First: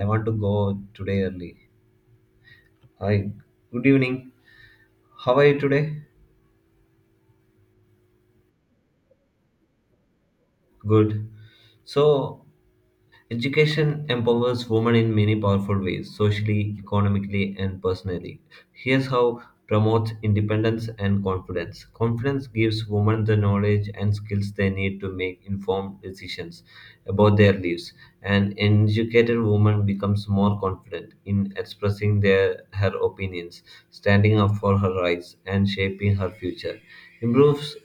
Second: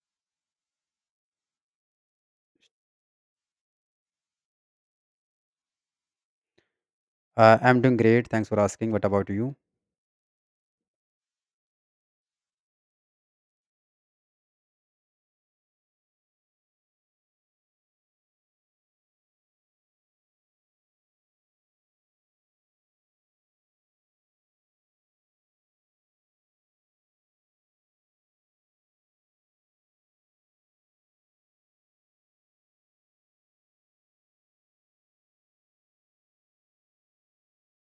I want to go today early. Hi, good evening. How are you today? I'm doing great. Thanks for asking. What about you? Good. So, Education empowers women in many powerful ways, socially, economically, and personally. Here's how promotes independence and confidence. Confidence gives women the knowledge and skills they need to make informed decisions about their lives. An educated woman becomes more confident in expressing their her opinions, standing up for her rights, and shaping her future. Improves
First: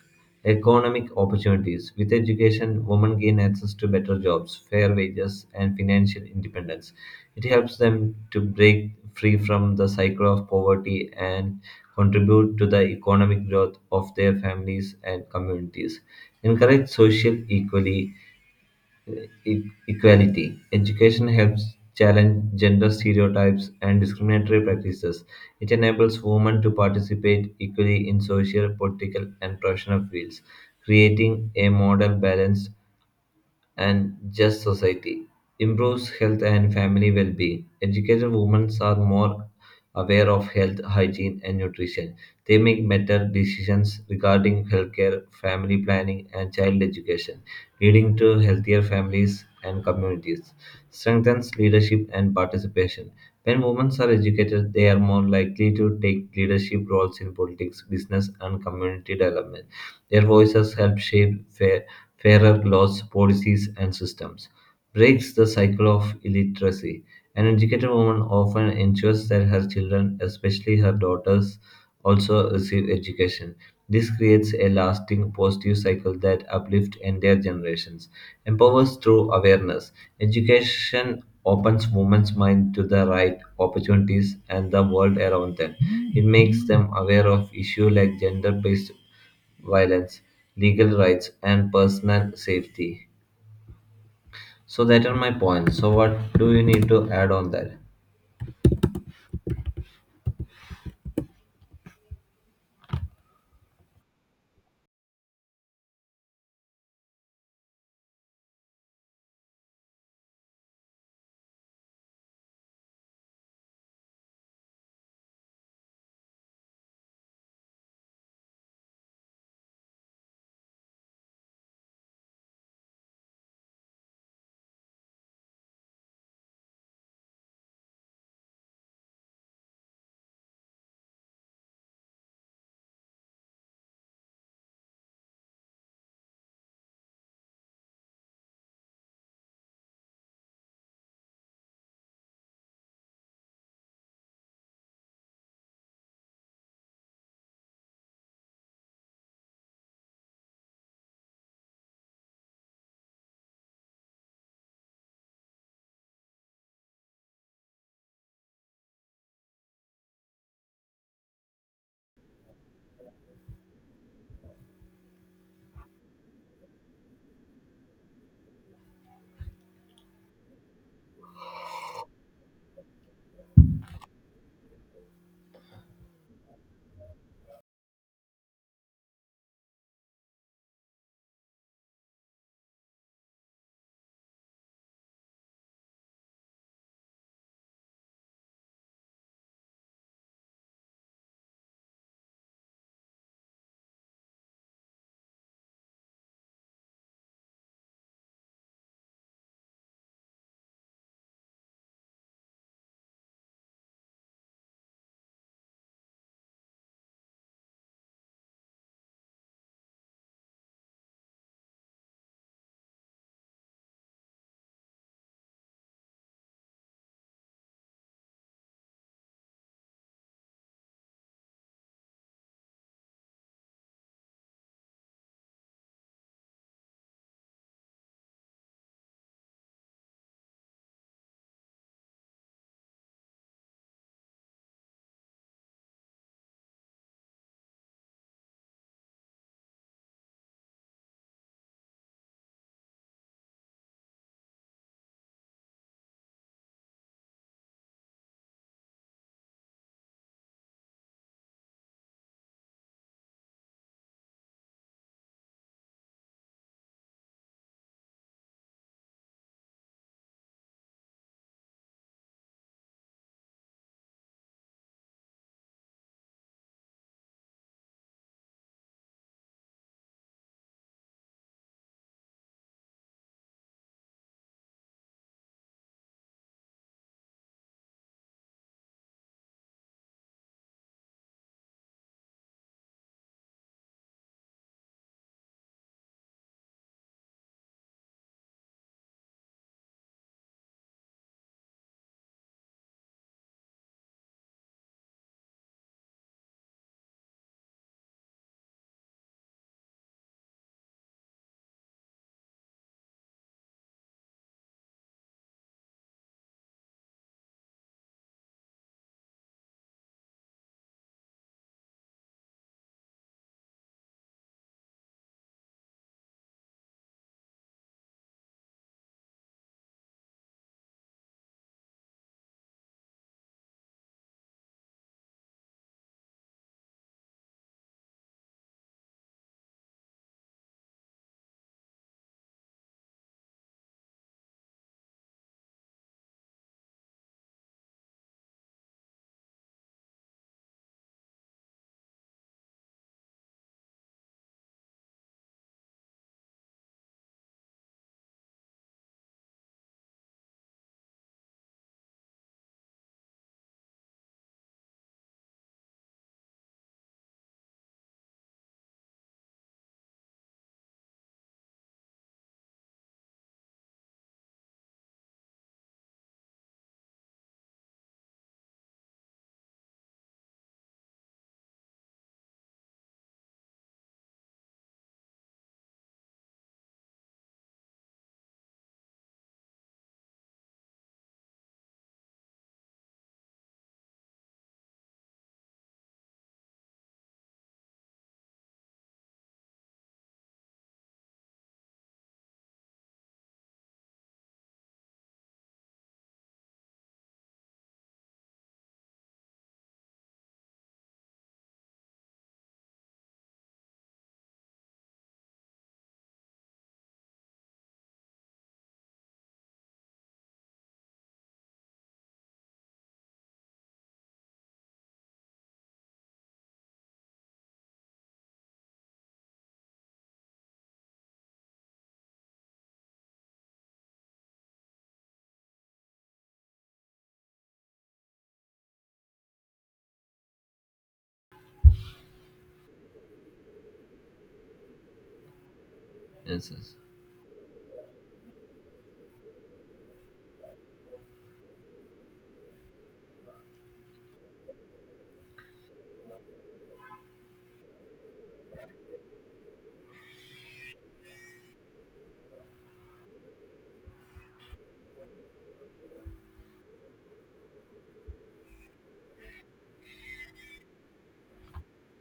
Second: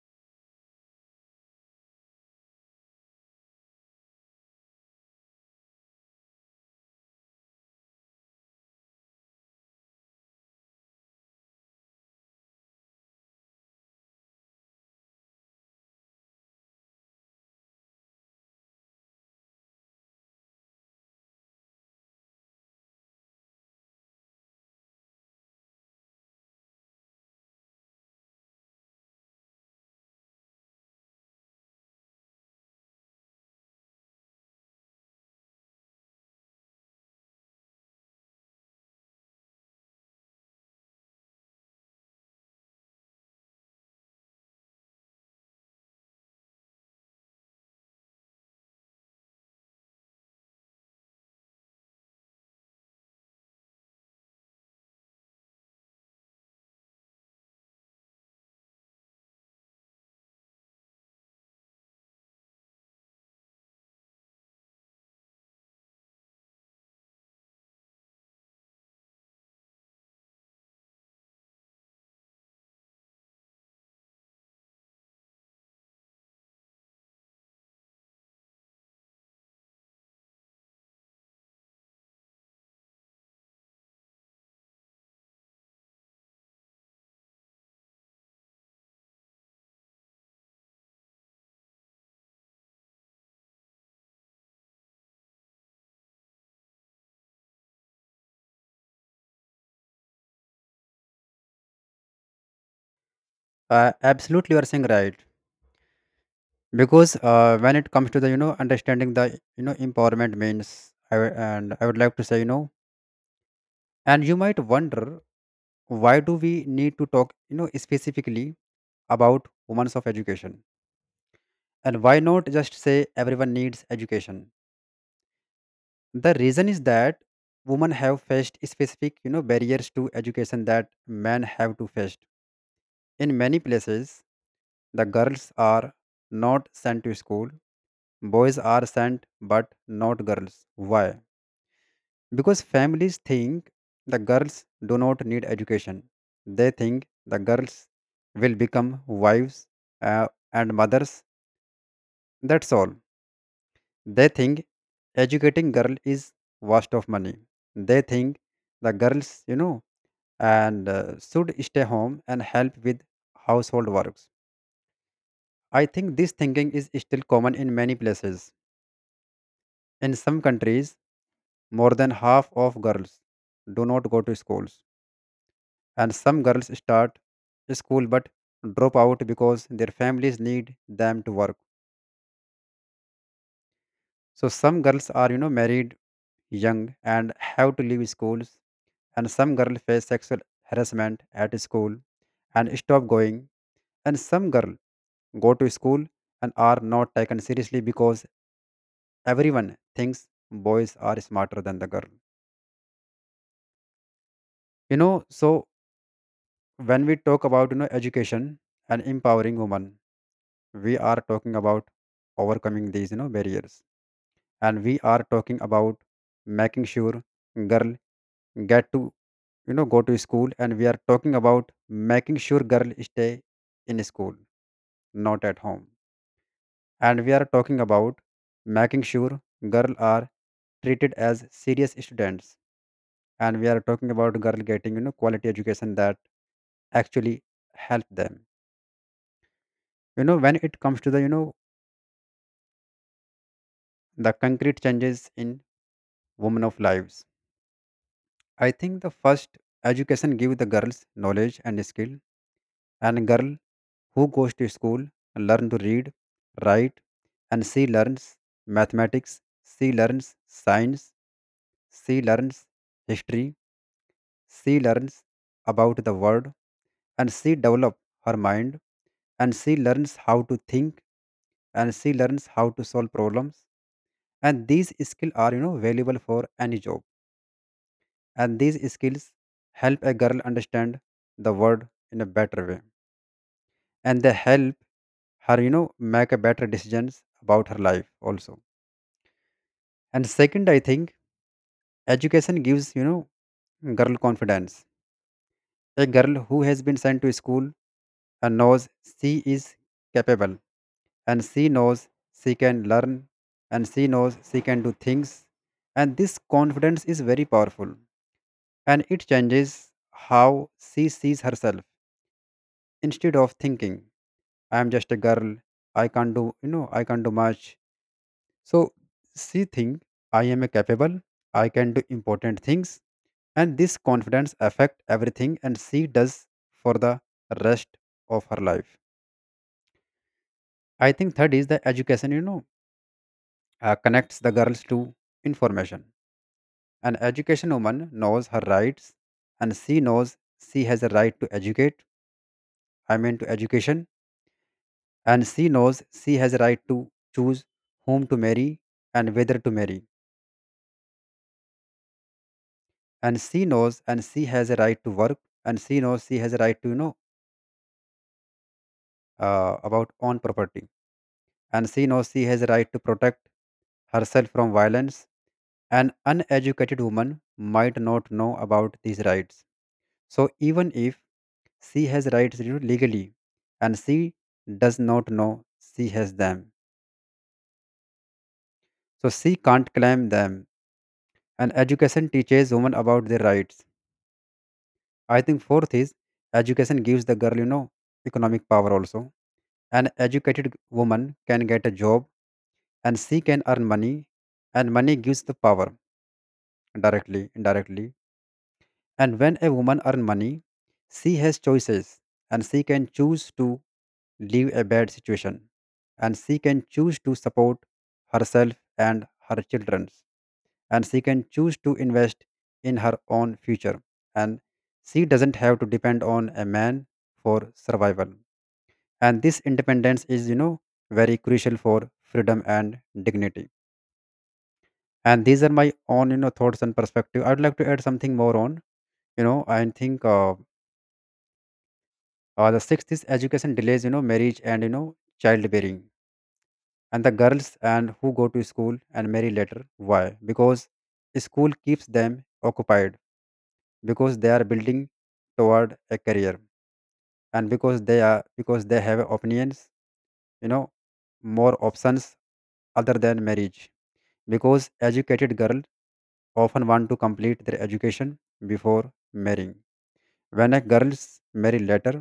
Economic opportunities: With education, women gain access to better jobs, fair wages, and financial independence. It helps them to break free from the cycle of poverty and contribute to the economic growth of their families and communities. Encourage social equality e- equality. Education helps challenge gender stereotypes and discriminatory practices. It enables women to participate equally in social, political, and professional fields, creating a model balanced and just society, improves health and family well being. Educated women are more aware of health, hygiene, and nutrition. They make better decisions regarding healthcare, family planning, and child education, leading to healthier families and communities. Strengthens leadership and participation. When women are educated, they are more likely to take leadership roles in politics, business, and community development. Their voices help shape fairer laws, policies, and systems, breaks the cycle of illiteracy. An educated woman often ensures that her children, especially her daughters, also receive education. This creates a lasting positive cycle that uplifts entire generations, empowers through awareness. Education opens women's mind to the right opportunities and the world around them. It makes them aware of issues like gender-based violence, legal rights, and personal safety. So that are my points. So what do you need to add on that? Absolutely, you are saying right. Because when it comes to the understanding the empowerment means, I, w- and I would like to say, and you might wonder why do we need to talk specifically about women's of education and why not just say everyone needs education? The reason is that women have faced specific barriers to education that men have to face in many places. The girls are not sent to school. Boys are sent, but not girls. Why? Because families think the girls do not need education. They think the girls will become wives and mothers. That's all. They think educating girl is waste of money. They think the girls, and should stay home and help with household works. I think this thinking is still common in many places. In some countries, more than half of girls do not go to schools, and some girls start school but drop out because their families need them to work. So some girls are, married young and have to leave schools, and some girls face sexual harassment at school and stop going, and some girls go to school and are not taken seriously because everyone thinks boys are smarter than the girl. You know, so when we talk about education and empowering women, we are talking about overcoming these barriers, and we are talking about making sure girl get to go to school, and we are talking about making sure girl stay in school, not at home, and we are talking about making sure girl are treated as serious students, and we are talking about girl getting quality education that actually help them. You know when it comes to the the concrete changes in women of lives, I think the first, education give the girls knowledge and skill. And a girl who goes to school learn to read, write, and she learns mathematics, she learns science, she learns history, she learns about the world, and she develop her mind, and she learns how to think, and she learns how to solve problems, and these skills are valuable for any job, and these skills help a girl understand the world in a better way, and they help her make a better decisions about her life also. And second, I think education gives girl confidence. A girl who has been sent to school and knows she is capable, and she knows she can learn, and she knows she can do things, and this confidence is very powerful, and it changes how she sees herself. Instead of thinking, I am just a girl, I can't do, I can't do much. So she think, I am a capable, I can do important things, and this confidence affect everything and she does for the rest of her life. I think third is the education, connects the girls to information. An education woman knows her rights, and she knows she has a right to educate, I mean to education, and she knows she has a right to choose whom to marry and whether to marry, and she knows and she has a right to work, and she knows she has a right to about own property, and she knows she has a right to protect herself from violence. An uneducated woman might not know about these rights, so even if she has rights, legally, and she does not know she has them, so she can't claim them, and education teaches women about their rights. I think fourth is education gives the girl, economic power also. An educated woman can get a job and she can earn money, and money gives the power directly, indirectly. And when a woman earns money, she has choices, and she can choose to leave a bad situation, and she can choose to support herself and her children, and she can choose to invest in her own future, and she doesn't have to depend on a man for survival, and this independence is very crucial for freedom and dignity. And these are my own thoughts and perspective. I'd like to add something more on. You know I think the sixth is education delays marriage and childbearing, Yes, yes. and the girls and who go to school and marry later. Why? Because school keeps them occupied, because they are building toward a career, and because they are because they have opinions, you know more options other than marriage, because educated girls often want to complete their education before marrying. When a girls marry later,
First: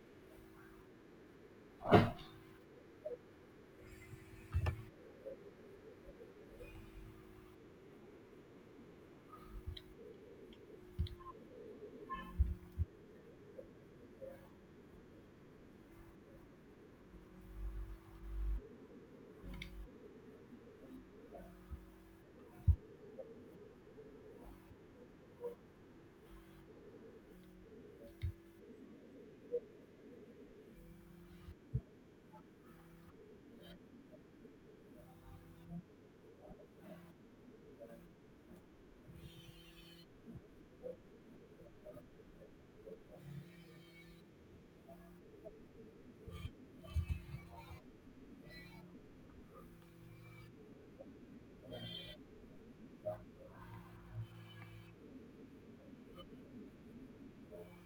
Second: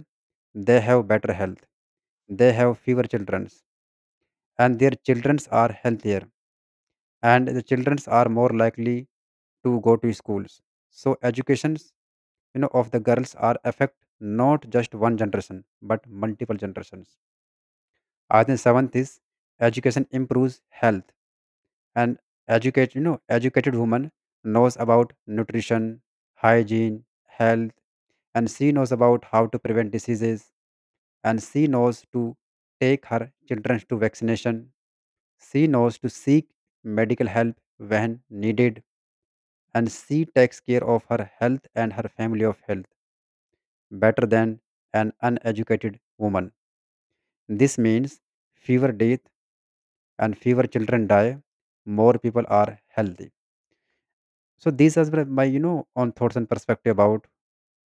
they have better health, they have fewer children, and their children are healthier, and the children are more likely to go to schools. So educations, of the girls are affect not just one generation but multiple generations. I think seventh is education improves health, and educated woman knows about nutrition, hygiene, health, and she knows about how to prevent diseases, and she knows to take her children to vaccination. She knows to seek medical help when needed, and she takes care of her health and her family of health better than an uneducated woman. This means fewer death and fewer children die, more people are healthy. So these are my on thoughts and perspective about.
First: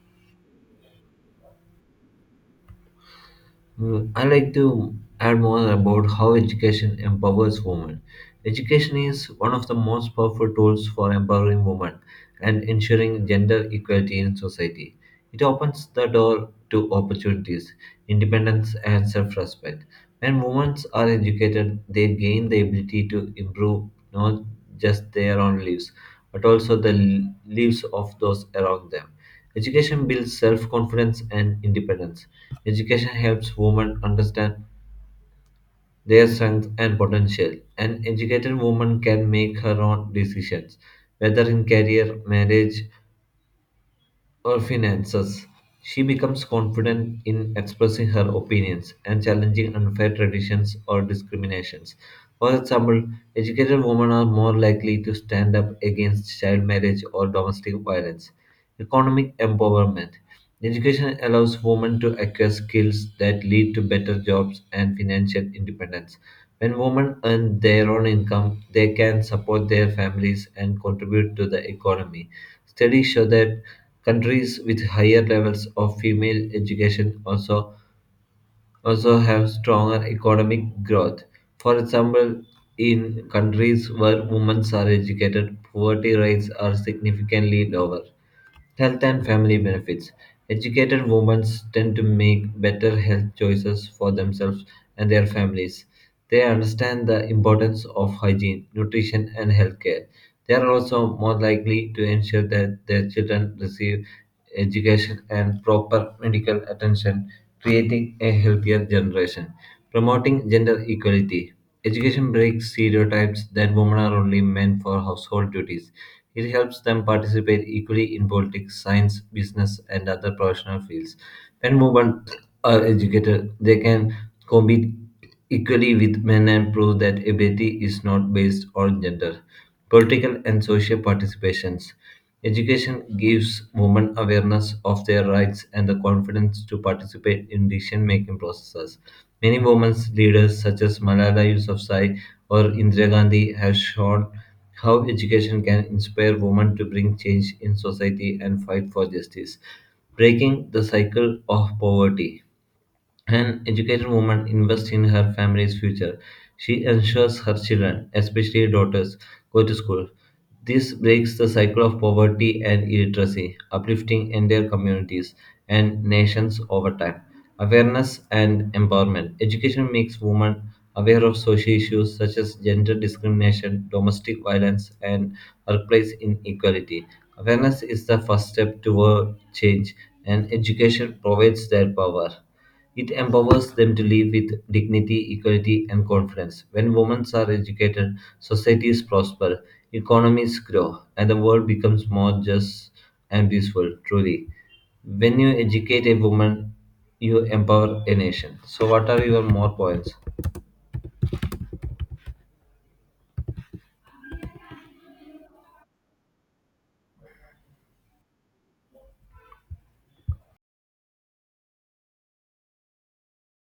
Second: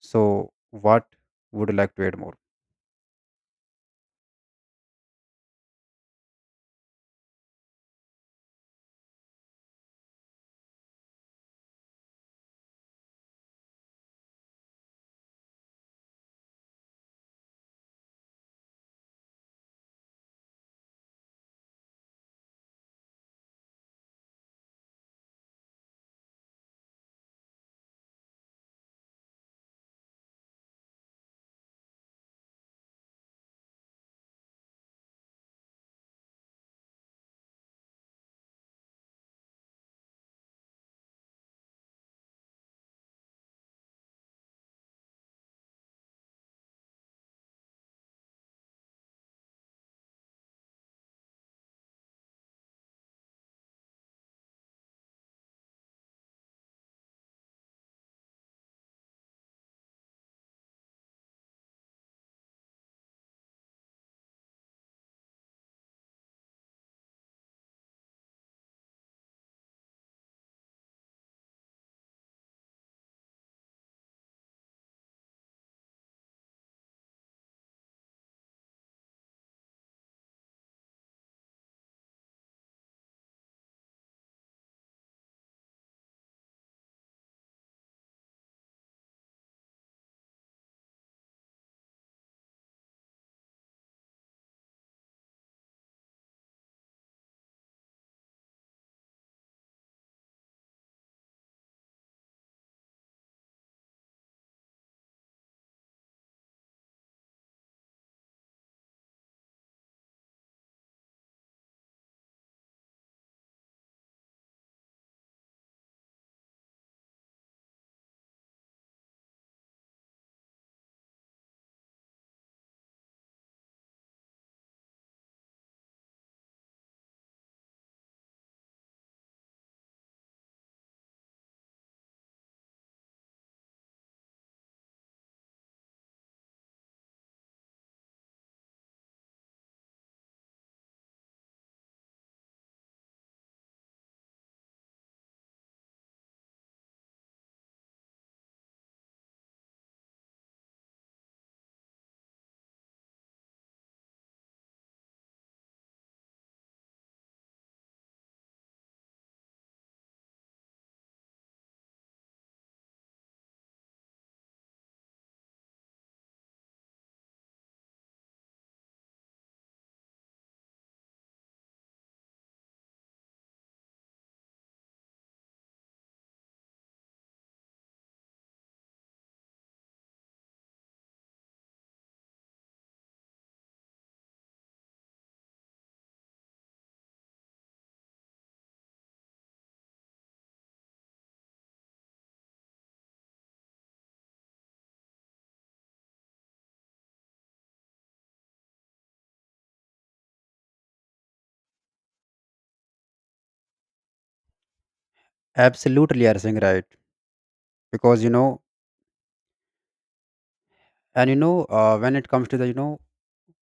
So what would you like to add more? Mm, I like to add more about how education empowers women. Education is one of the most powerful tools for empowering women and ensuring gender equality in society. It opens the door to opportunities, independence, and self respect. When women are educated, they gain the ability to improve not just their own lives, but also the lives of those around them. Education builds self confidence and independence. Education helps women understand their strengths and potential. An educated woman can make her own decisions, whether in career, marriage, her finances. She becomes confident in expressing her opinions and challenging unfair traditions or discriminations. For example, educated women are more likely to stand up against child marriage or domestic violence. Economic empowerment. Education allows women to acquire skills that lead to better jobs and financial independence. When women earn their own income, they can support their families and contribute to the economy. Studies show that countries with higher levels of female education also have stronger economic growth. For example, in countries where women are educated, poverty rates are significantly lower. Health and family benefits. Educated women tend to make better health choices for themselves and their families. They understand the importance of hygiene, nutrition, and healthcare. They are also more likely to ensure that their children receive education and proper medical attention, creating a healthier generation. Promoting gender equality. Education breaks stereotypes that women are only meant for household duties. It helps them participate equally in politics, science, business, and other professional fields. When women are educated, they can compete equally with men and prove that ability is not based on gender. Political and social participations. Education gives women awareness of their rights and the confidence to participate in decision making processes. Many women leaders, such as Malala Yousafzai or Indira Gandhi, have shown how education can inspire women to bring change in society and fight for justice, breaking the cycle of poverty. An educated woman invests in her family's future. She ensures her children, especially daughters, go to school. This breaks the cycle of poverty and illiteracy, uplifting entire communities and nations over time. Awareness and empowerment. Education makes women aware of social issues such as gender discrimination, domestic violence, and workplace inequality. Awareness is the first step toward change, and education provides that power. It empowers them to live with dignity, equality, and confidence. When women are educated, societies prosper, economies grow, and the world becomes more just and peaceful, truly. When you educate a woman, you empower a nation. So, what are your more points? Absolutely, you are saying right, because you know and you know when it comes to the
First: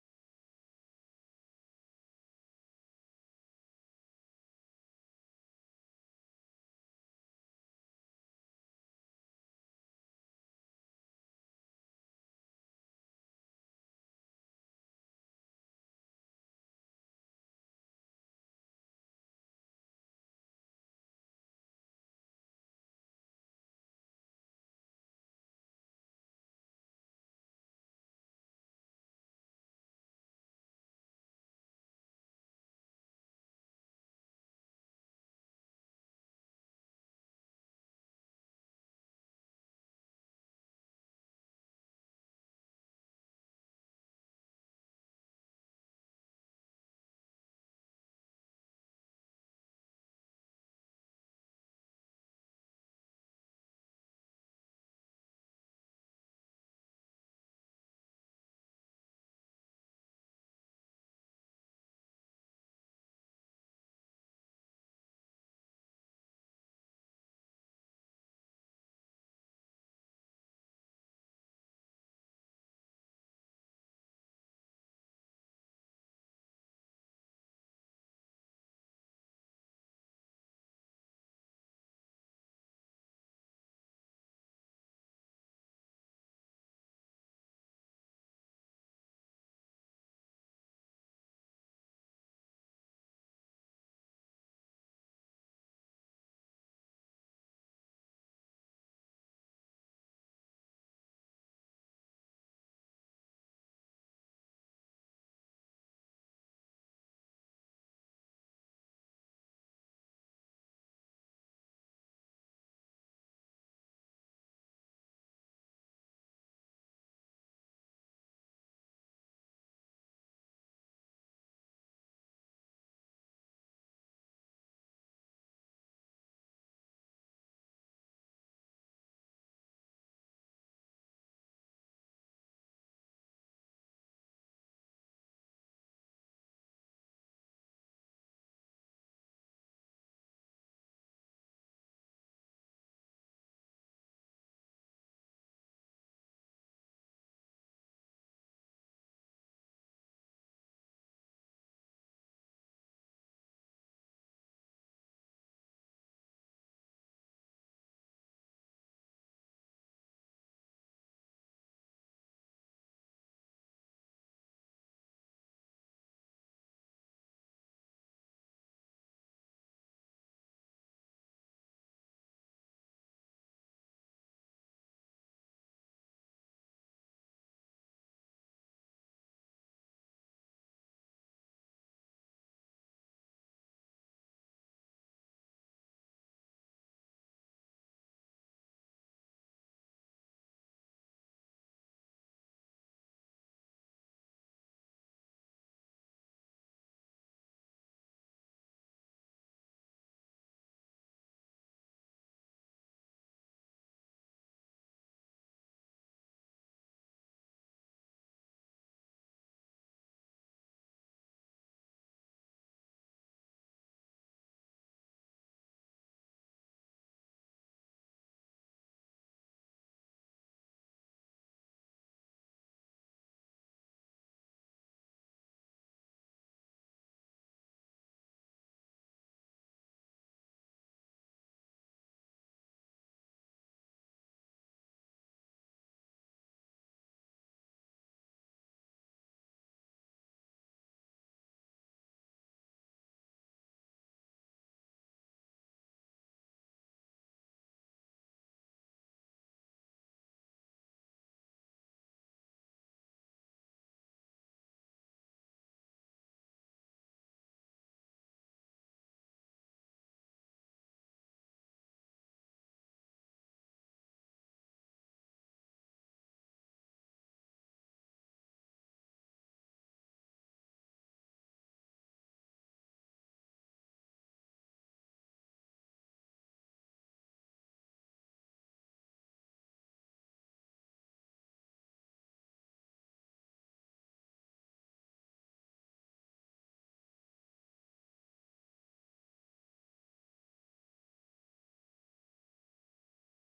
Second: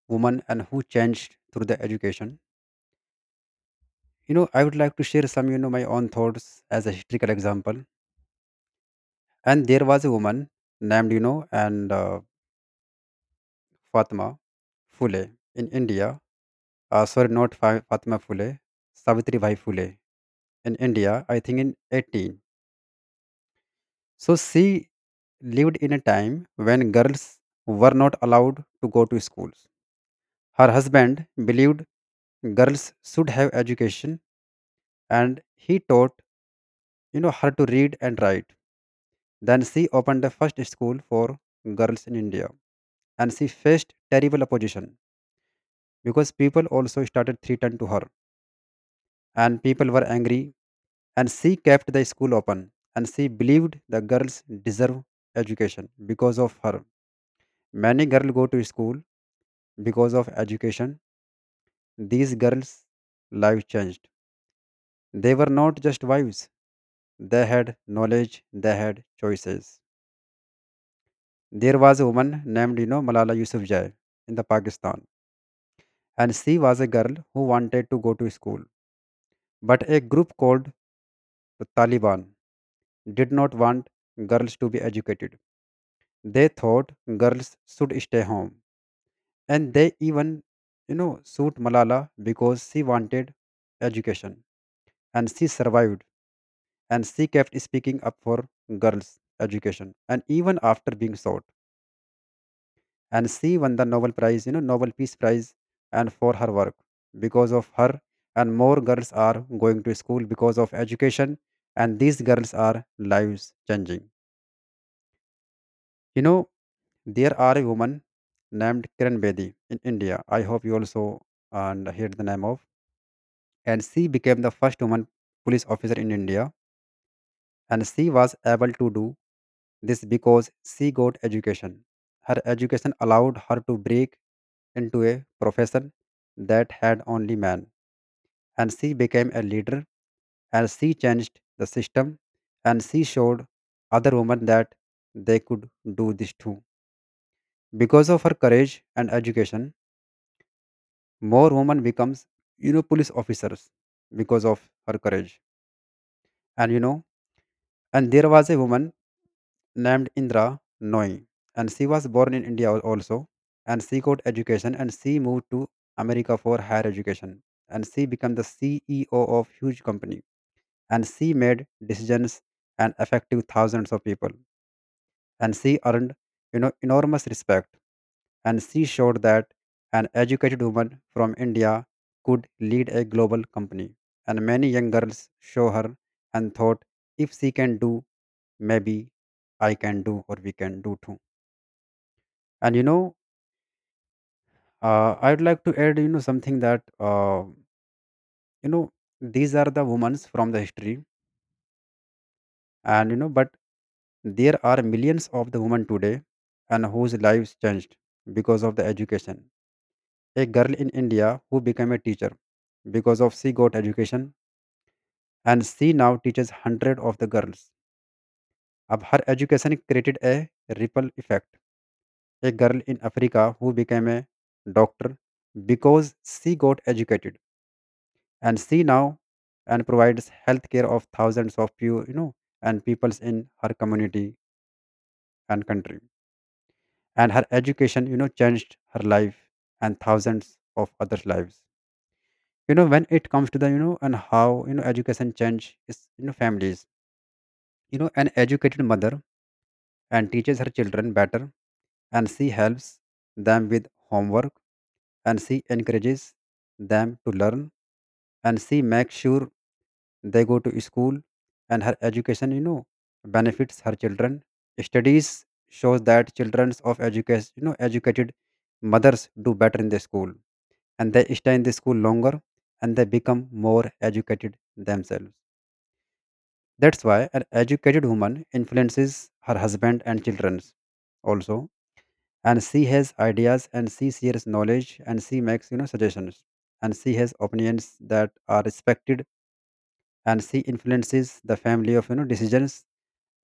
woman and who changed through the education, I would like to share some my own thoughts as a historical example. And there was a woman named you know and Fatma Fule in India. Sorry, not Fatma Fule, Savitri Bhai Fule in India. I think in 18. So she lived in a time when girls were not allowed to go to schools. Her husband believed girls should have education, and he taught her to read and write. Then she opened the first school for girls in India, and she faced terrible opposition because people also started threatening to her, and people were angry, and she kept the school open, and she believed the girls deserve education. Because of her, many girls go to school. Because of education, these girls life changed. They were not just wives, they had knowledge, they had choices. There was a woman named Malala Yousafzai in the Pakistan, and she was a girl who wanted to go to school, but a group called the Taliban did not want girls to be educated. They thought girls should stay home. And they even, sued Malala because she wanted education, and she survived, and she kept speaking up for girls' education. And even after being sought, and she won the Nobel Prize, Nobel Peace Prize, and for her work because of her. And more girls are going to school because of education, and these girls are lives changing. You know, There are a woman named Kiran Bedi in India. I hope you also and heard the name of. And she became the first woman police officer in India. And she was able to do this because she got education. Her education allowed her to break into a profession that had only men. And she became a leader, and she changed the system, and she showed other women that they could do this too. Because of her courage and education, more women becomes police officers because of her courage. And and there was a woman named Indra Noy, and she was born in India also, and she got education and she moved to America for higher education, and she became the CEO of huge company, and she made decisions and affected thousands of people, and she earned enormous respect, and she showed that an educated woman from India could lead a global company. And many young girls saw her and thought, if she can do, maybe I can do or we can do too. And you know, I'd like to add, something that, you know, these are the women from the history. And, but there are millions of the women today, and whose lives changed because of the education. A girl in India who became a teacher because of she got education, and she now teaches hundred of the girls. Ab her education created a ripple effect. A girl in Africa who became a doctor because she got educated, and she now and provides healthcare of thousands of and peoples in her community and country. And her education changed her life and thousands of others' lives. When it comes to the you know and how education change is, families, an educated mother and teaches her children better, and she helps them with homework, and she encourages them to learn, and she makes sure they go to school, and her education benefits her children. Studies shows that children of education, educated mothers do better in the school, and they stay in the school longer, and they become more educated themselves. That's why an educated woman influences her husband and children also. And she has ideas, and she shares knowledge, and she makes, suggestions. And she has opinions that are respected, and she influences the family of, decisions,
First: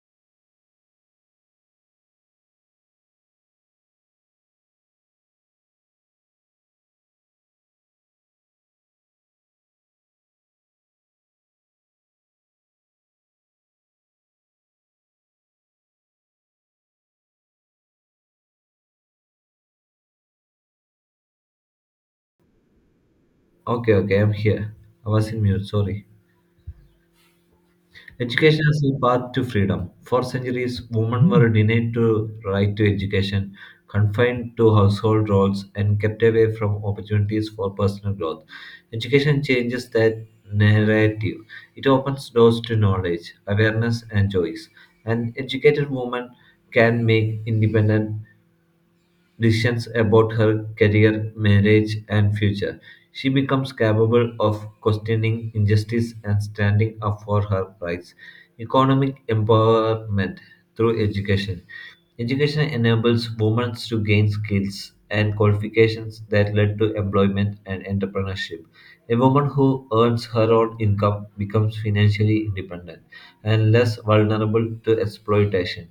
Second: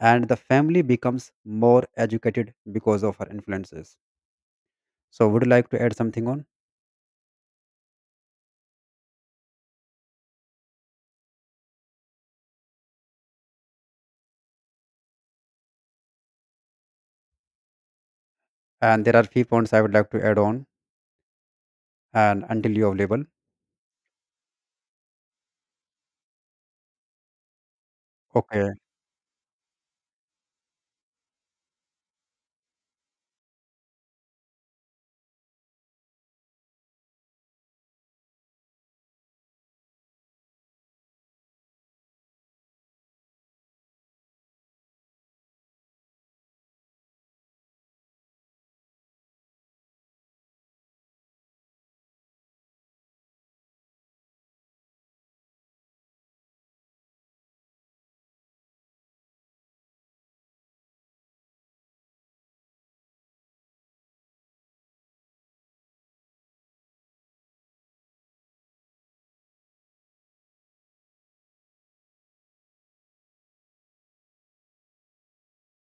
and the family becomes more educated because of her influences. So would you like to add something on? And there are few points I would like to add on and until you are available. Okay, okay, I'm here. I was in mute, sorry. Education Okay. is the path to freedom. For centuries, women were denied the right to education, confined to household roles, and kept away from opportunities for personal growth. Education changes that narrative. It opens doors to knowledge, awareness, and choice. An educated woman can make independent decisions about her career, marriage, and future. She becomes capable of questioning injustice and standing up for her rights. Economic empowerment through education. Education enables women to gain skills and qualifications that lead to employment and entrepreneurship. A woman who earns her own income becomes financially independent and less vulnerable to exploitation.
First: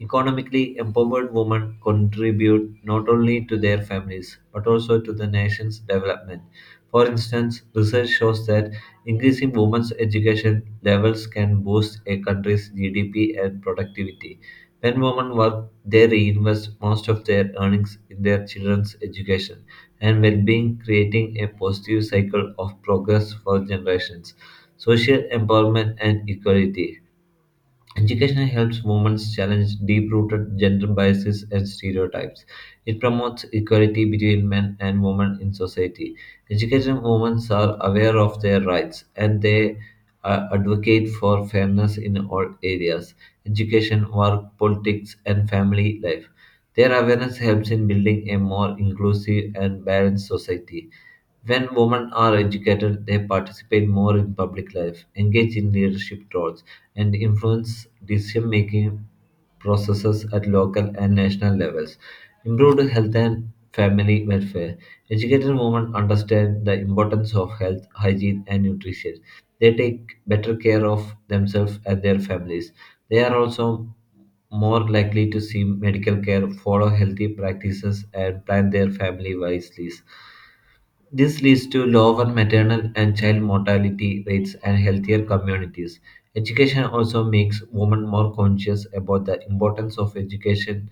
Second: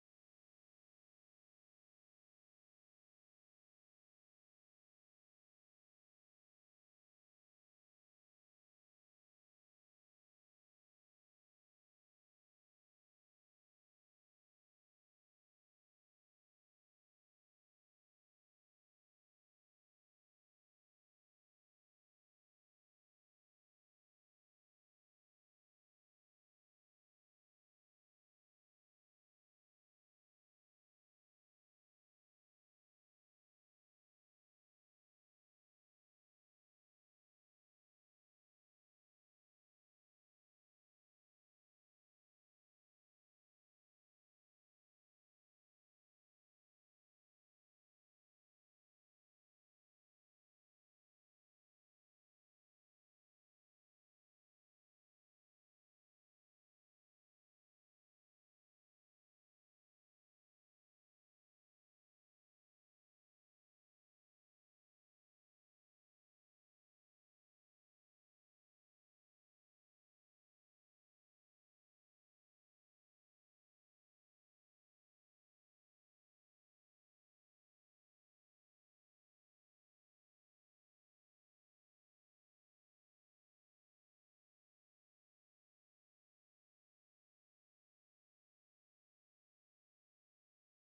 Economically empowered women contribute not only to their families but also to the nation's development. For instance, research shows that increasing women's education levels can boost a country's GDP and productivity. When women work, they reinvest most of their earnings in their children's education and well being, creating a positive cycle of progress for generations. Social empowerment and equality. Education helps women challenge deep rooted gender biases and stereotypes. It promotes equality between men and women in society. Educated women are aware of their rights, and they advocate for fairness in all areas: education, work, politics, and family life. Their awareness helps in building a more inclusive and balanced society. When women are educated, they participate more in public life, engage in leadership roles and influence decision-making processes at local and national levels. Improved health and family welfare. Educated women understand the importance of health, hygiene, and nutrition. They take better care of themselves and their families. They are also more likely to see medical care, follow healthy practices, and plan their family wisely. This leads to lower maternal and child mortality rates and healthier communities. Education also makes women more conscious about the importance of education,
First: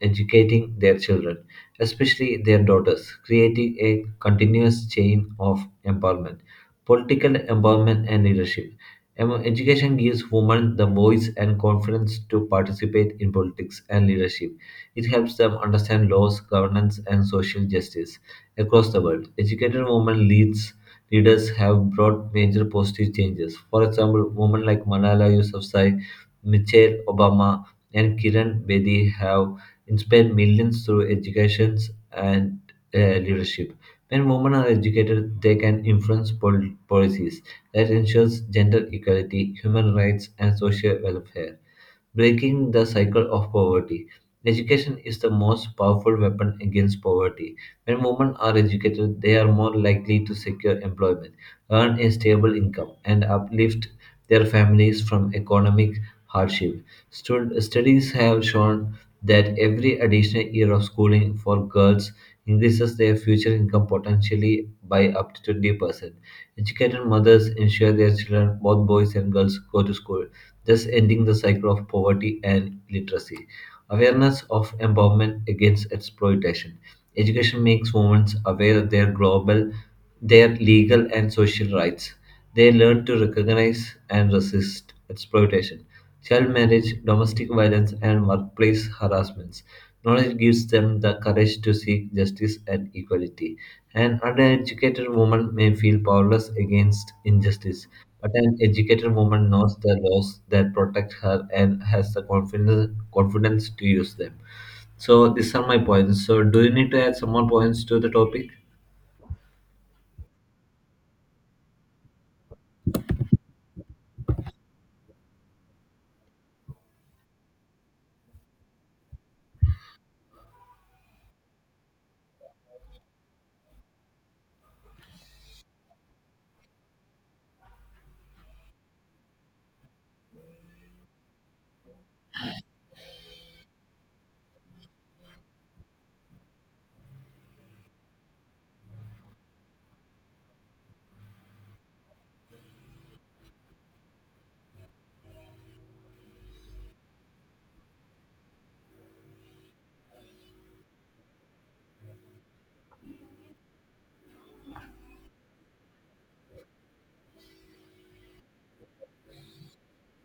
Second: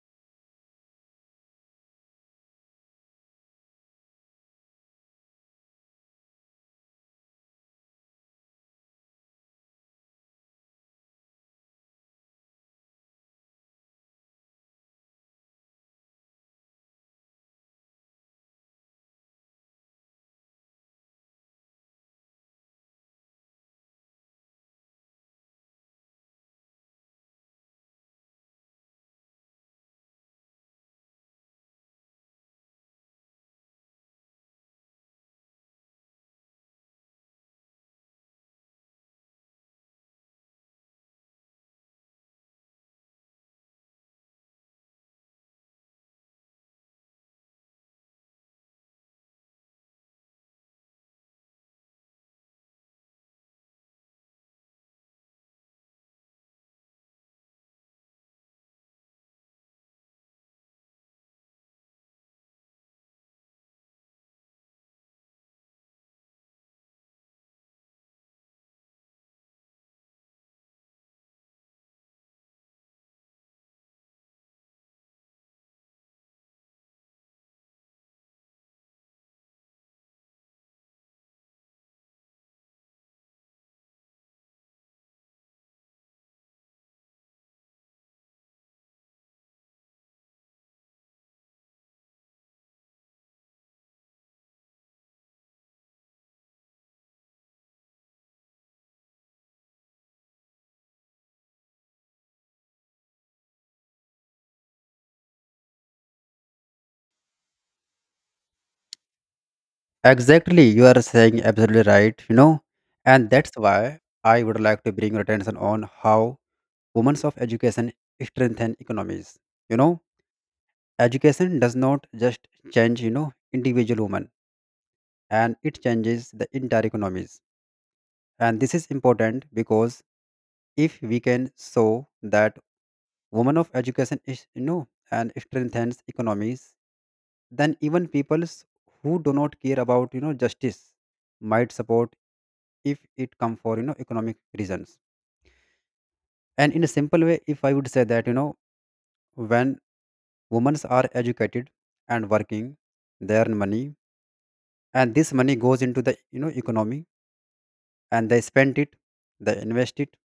educating their children, especially their daughters, creating a continuous chain of empowerment. Political empowerment and leadership. Education gives women the voice and confidence to participate in politics and leadership. It helps them understand laws, governance, and social justice. Across the world, educated women leads leaders have brought major positive changes. For example, women like Malala Yousafzai, Michelle Obama, and Kiran Bedi have inspired millions through education and uh, leadership. When women are educated, they can influence policies that ensures gender equality, human rights, and social welfare breaking the cycle of poverty. Education is the most powerful weapon against poverty. When women are educated, they are more likely to secure employment, earn a stable income, and uplift their families from economic hardship. Studies have shown that every additional year of schooling for girls increases their future income potentially by up to 20%. Educated mothers ensure their children, both boys and girls, go to school thus ending the cycle of poverty and literacy. Awareness of empowerment against exploitation. Education makes women aware of their global, their legal and social rights. They learn to recognize and resist exploitation. Child marriage, domestic violence, and workplace harassments. Knowledge gives them the courage to seek justice and equality. An uneducated woman may feel powerless against injustice, but an educated woman knows the laws that protect her and has the confidence to use them. So these are my points. So do you need to add some more points to the topic? Exactly, you are saying absolutely right, and that's why I would like to bring your attention on how women of education strengthen economies. You know, education does not just change, individual women, and it changes the entire economies. And this is important because if we can show that women of education is, and strengthens economies, then even peoples who do not care about, justice might support if it come for economic reasons. And in a simple way, if I would say that, when women are educated and working, they earn money, and this money goes into the economy, and they spend it, they invest it,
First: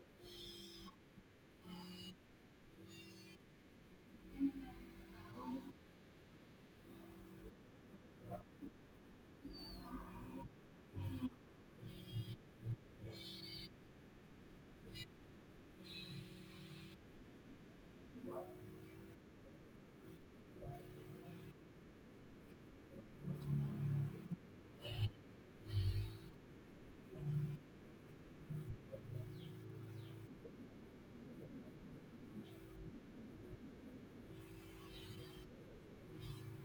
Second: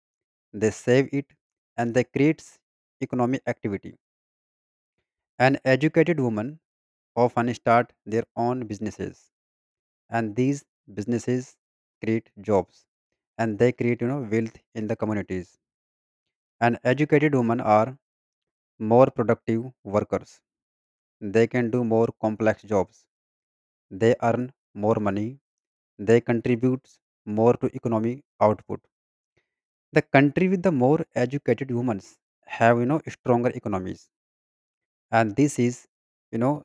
they save it, and they create economic activity. And educated women often start their own businesses, and these businesses create jobs, and they create, wealth in the communities. And educated women are more productive workers. They can do more complex jobs. They earn more money. They contribute more to economic output. The country with the more educated humans have, stronger economies, and this is, you know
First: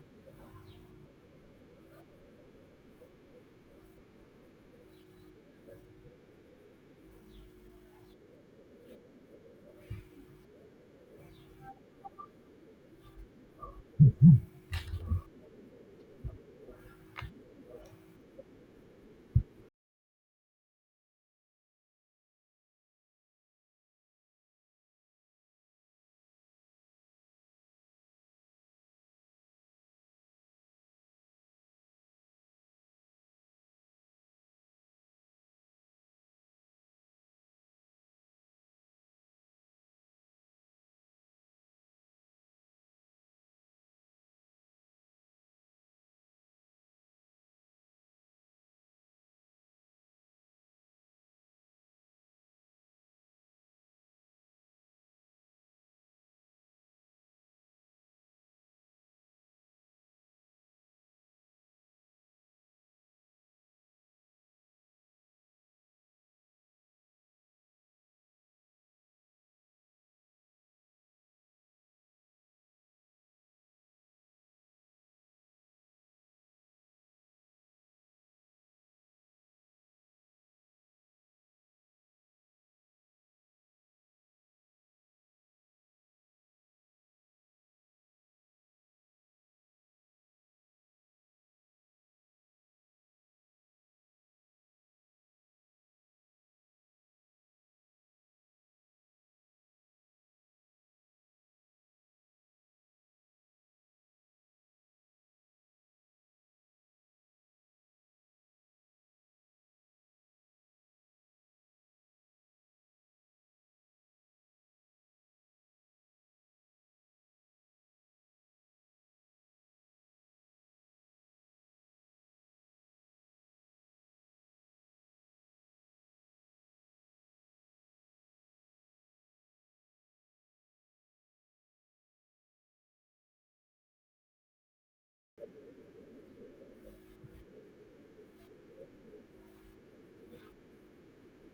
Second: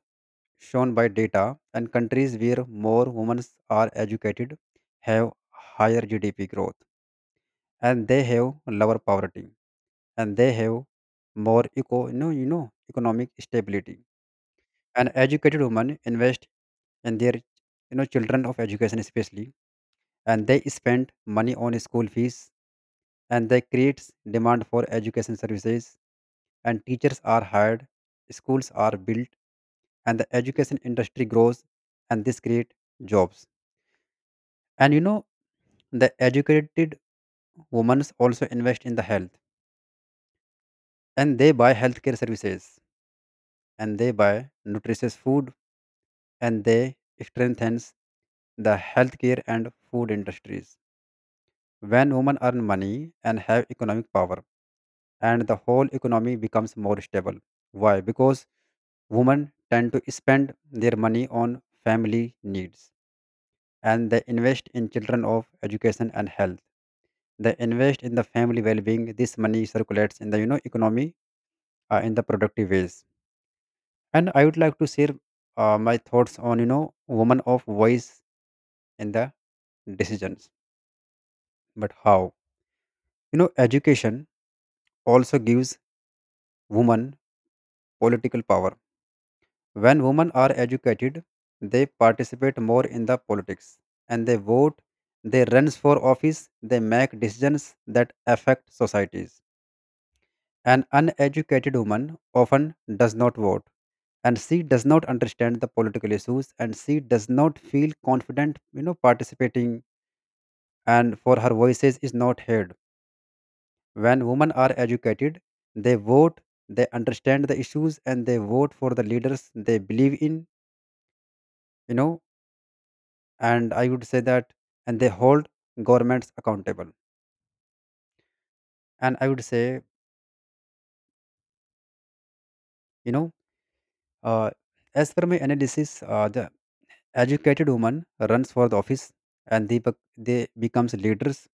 shown by data. And countries where more women are educated have higher GDP growth, and they have lower poverty, and they have more economic stability. An educated woman invest in their, children of education especially, and they spend money on school fees, and they creates demand for education services, and teachers are hired, schools are built, and the education industry grows, and this create jobs. And the educated women also invest in the health, and they buy healthcare services, and they buy nutritious food, and they strengthens the healthcare and food industries. When women earn money and have economic power, and the whole economy becomes more stable. Why? Because women tend to spend their money on family needs, and they invest in children of education and health. They invest in the family well-being. This money circulates in the economy, in the productive ways. And I would like to share my thoughts on, women of voice in the decisions. But how? Education also gives women political power. When women are educated, they participate more in the politics, and they vote, they run for office, they make decisions that affect societies. An uneducated woman often does not vote, and she does not understand the political issues, and she does not feel confident, participating, and for her voices is not heard. When women are educated, they vote, they understand the issues, and they vote for the leaders they believe in, you know and I would say that, and they hold governments accountable. And I would say, you know uh, as per my analysis, the educated woman runs for the office, and they becomes leaders,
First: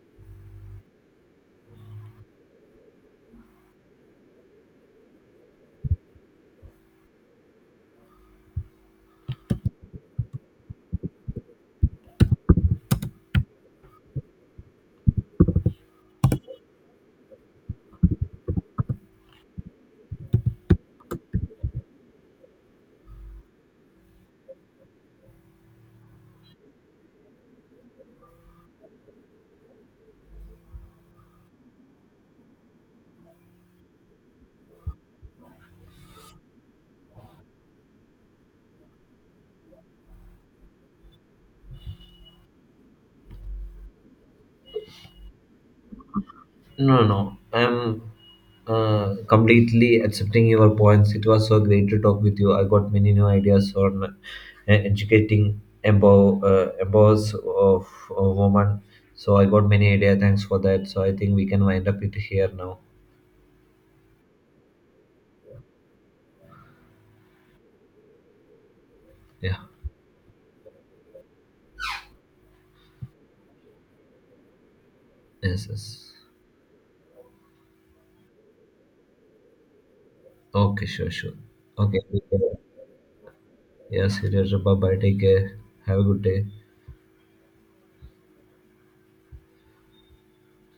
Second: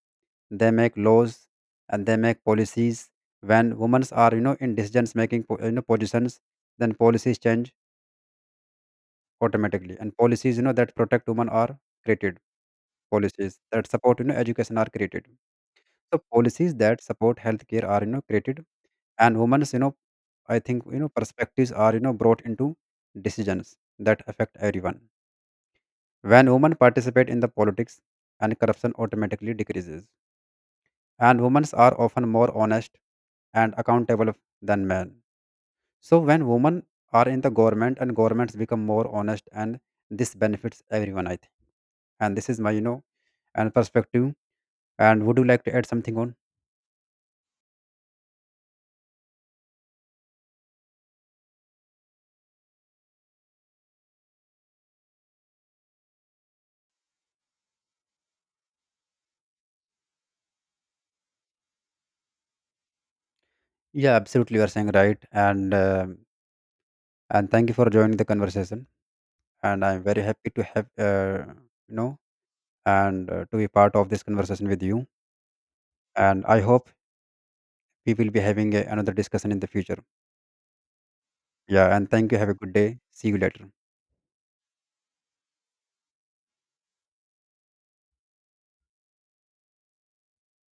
they make laws, and they make policies. When women are, in decisions making positions, then policies change automatically, and policies, that protect women are created, policies that support, education are created, so policies that support healthcare are, created. And women's, I think, perspectives are, brought into decisions that affect everyone. When women participate in the politics, and corruption automatically decreases, and women are often more honest and accountable than men. So when women are in the government, and governments become more honest, and this benefits everyone, I think. And this is my, and perspective. And would you like to add something on? No, no, no. I'm completely accepting your points. It was so great to talk with you. I got many new ideas on educating empowers of a woman. So I got many ideas. Thanks for that. So I think we can wind up it here now. Yeah, absolutely, you are saying right. And thank you for joining the conversation, Yeah. and I'm very happy to have you know and to be part of this conversation with you. Yes, yes. And I hope we will be having another discussion in the future. Okay, sure, sure. Yeah, Okay, and take thank you. Have a care. good day. See you later. Yes, it is. Bye bye. Take care. Have a good day.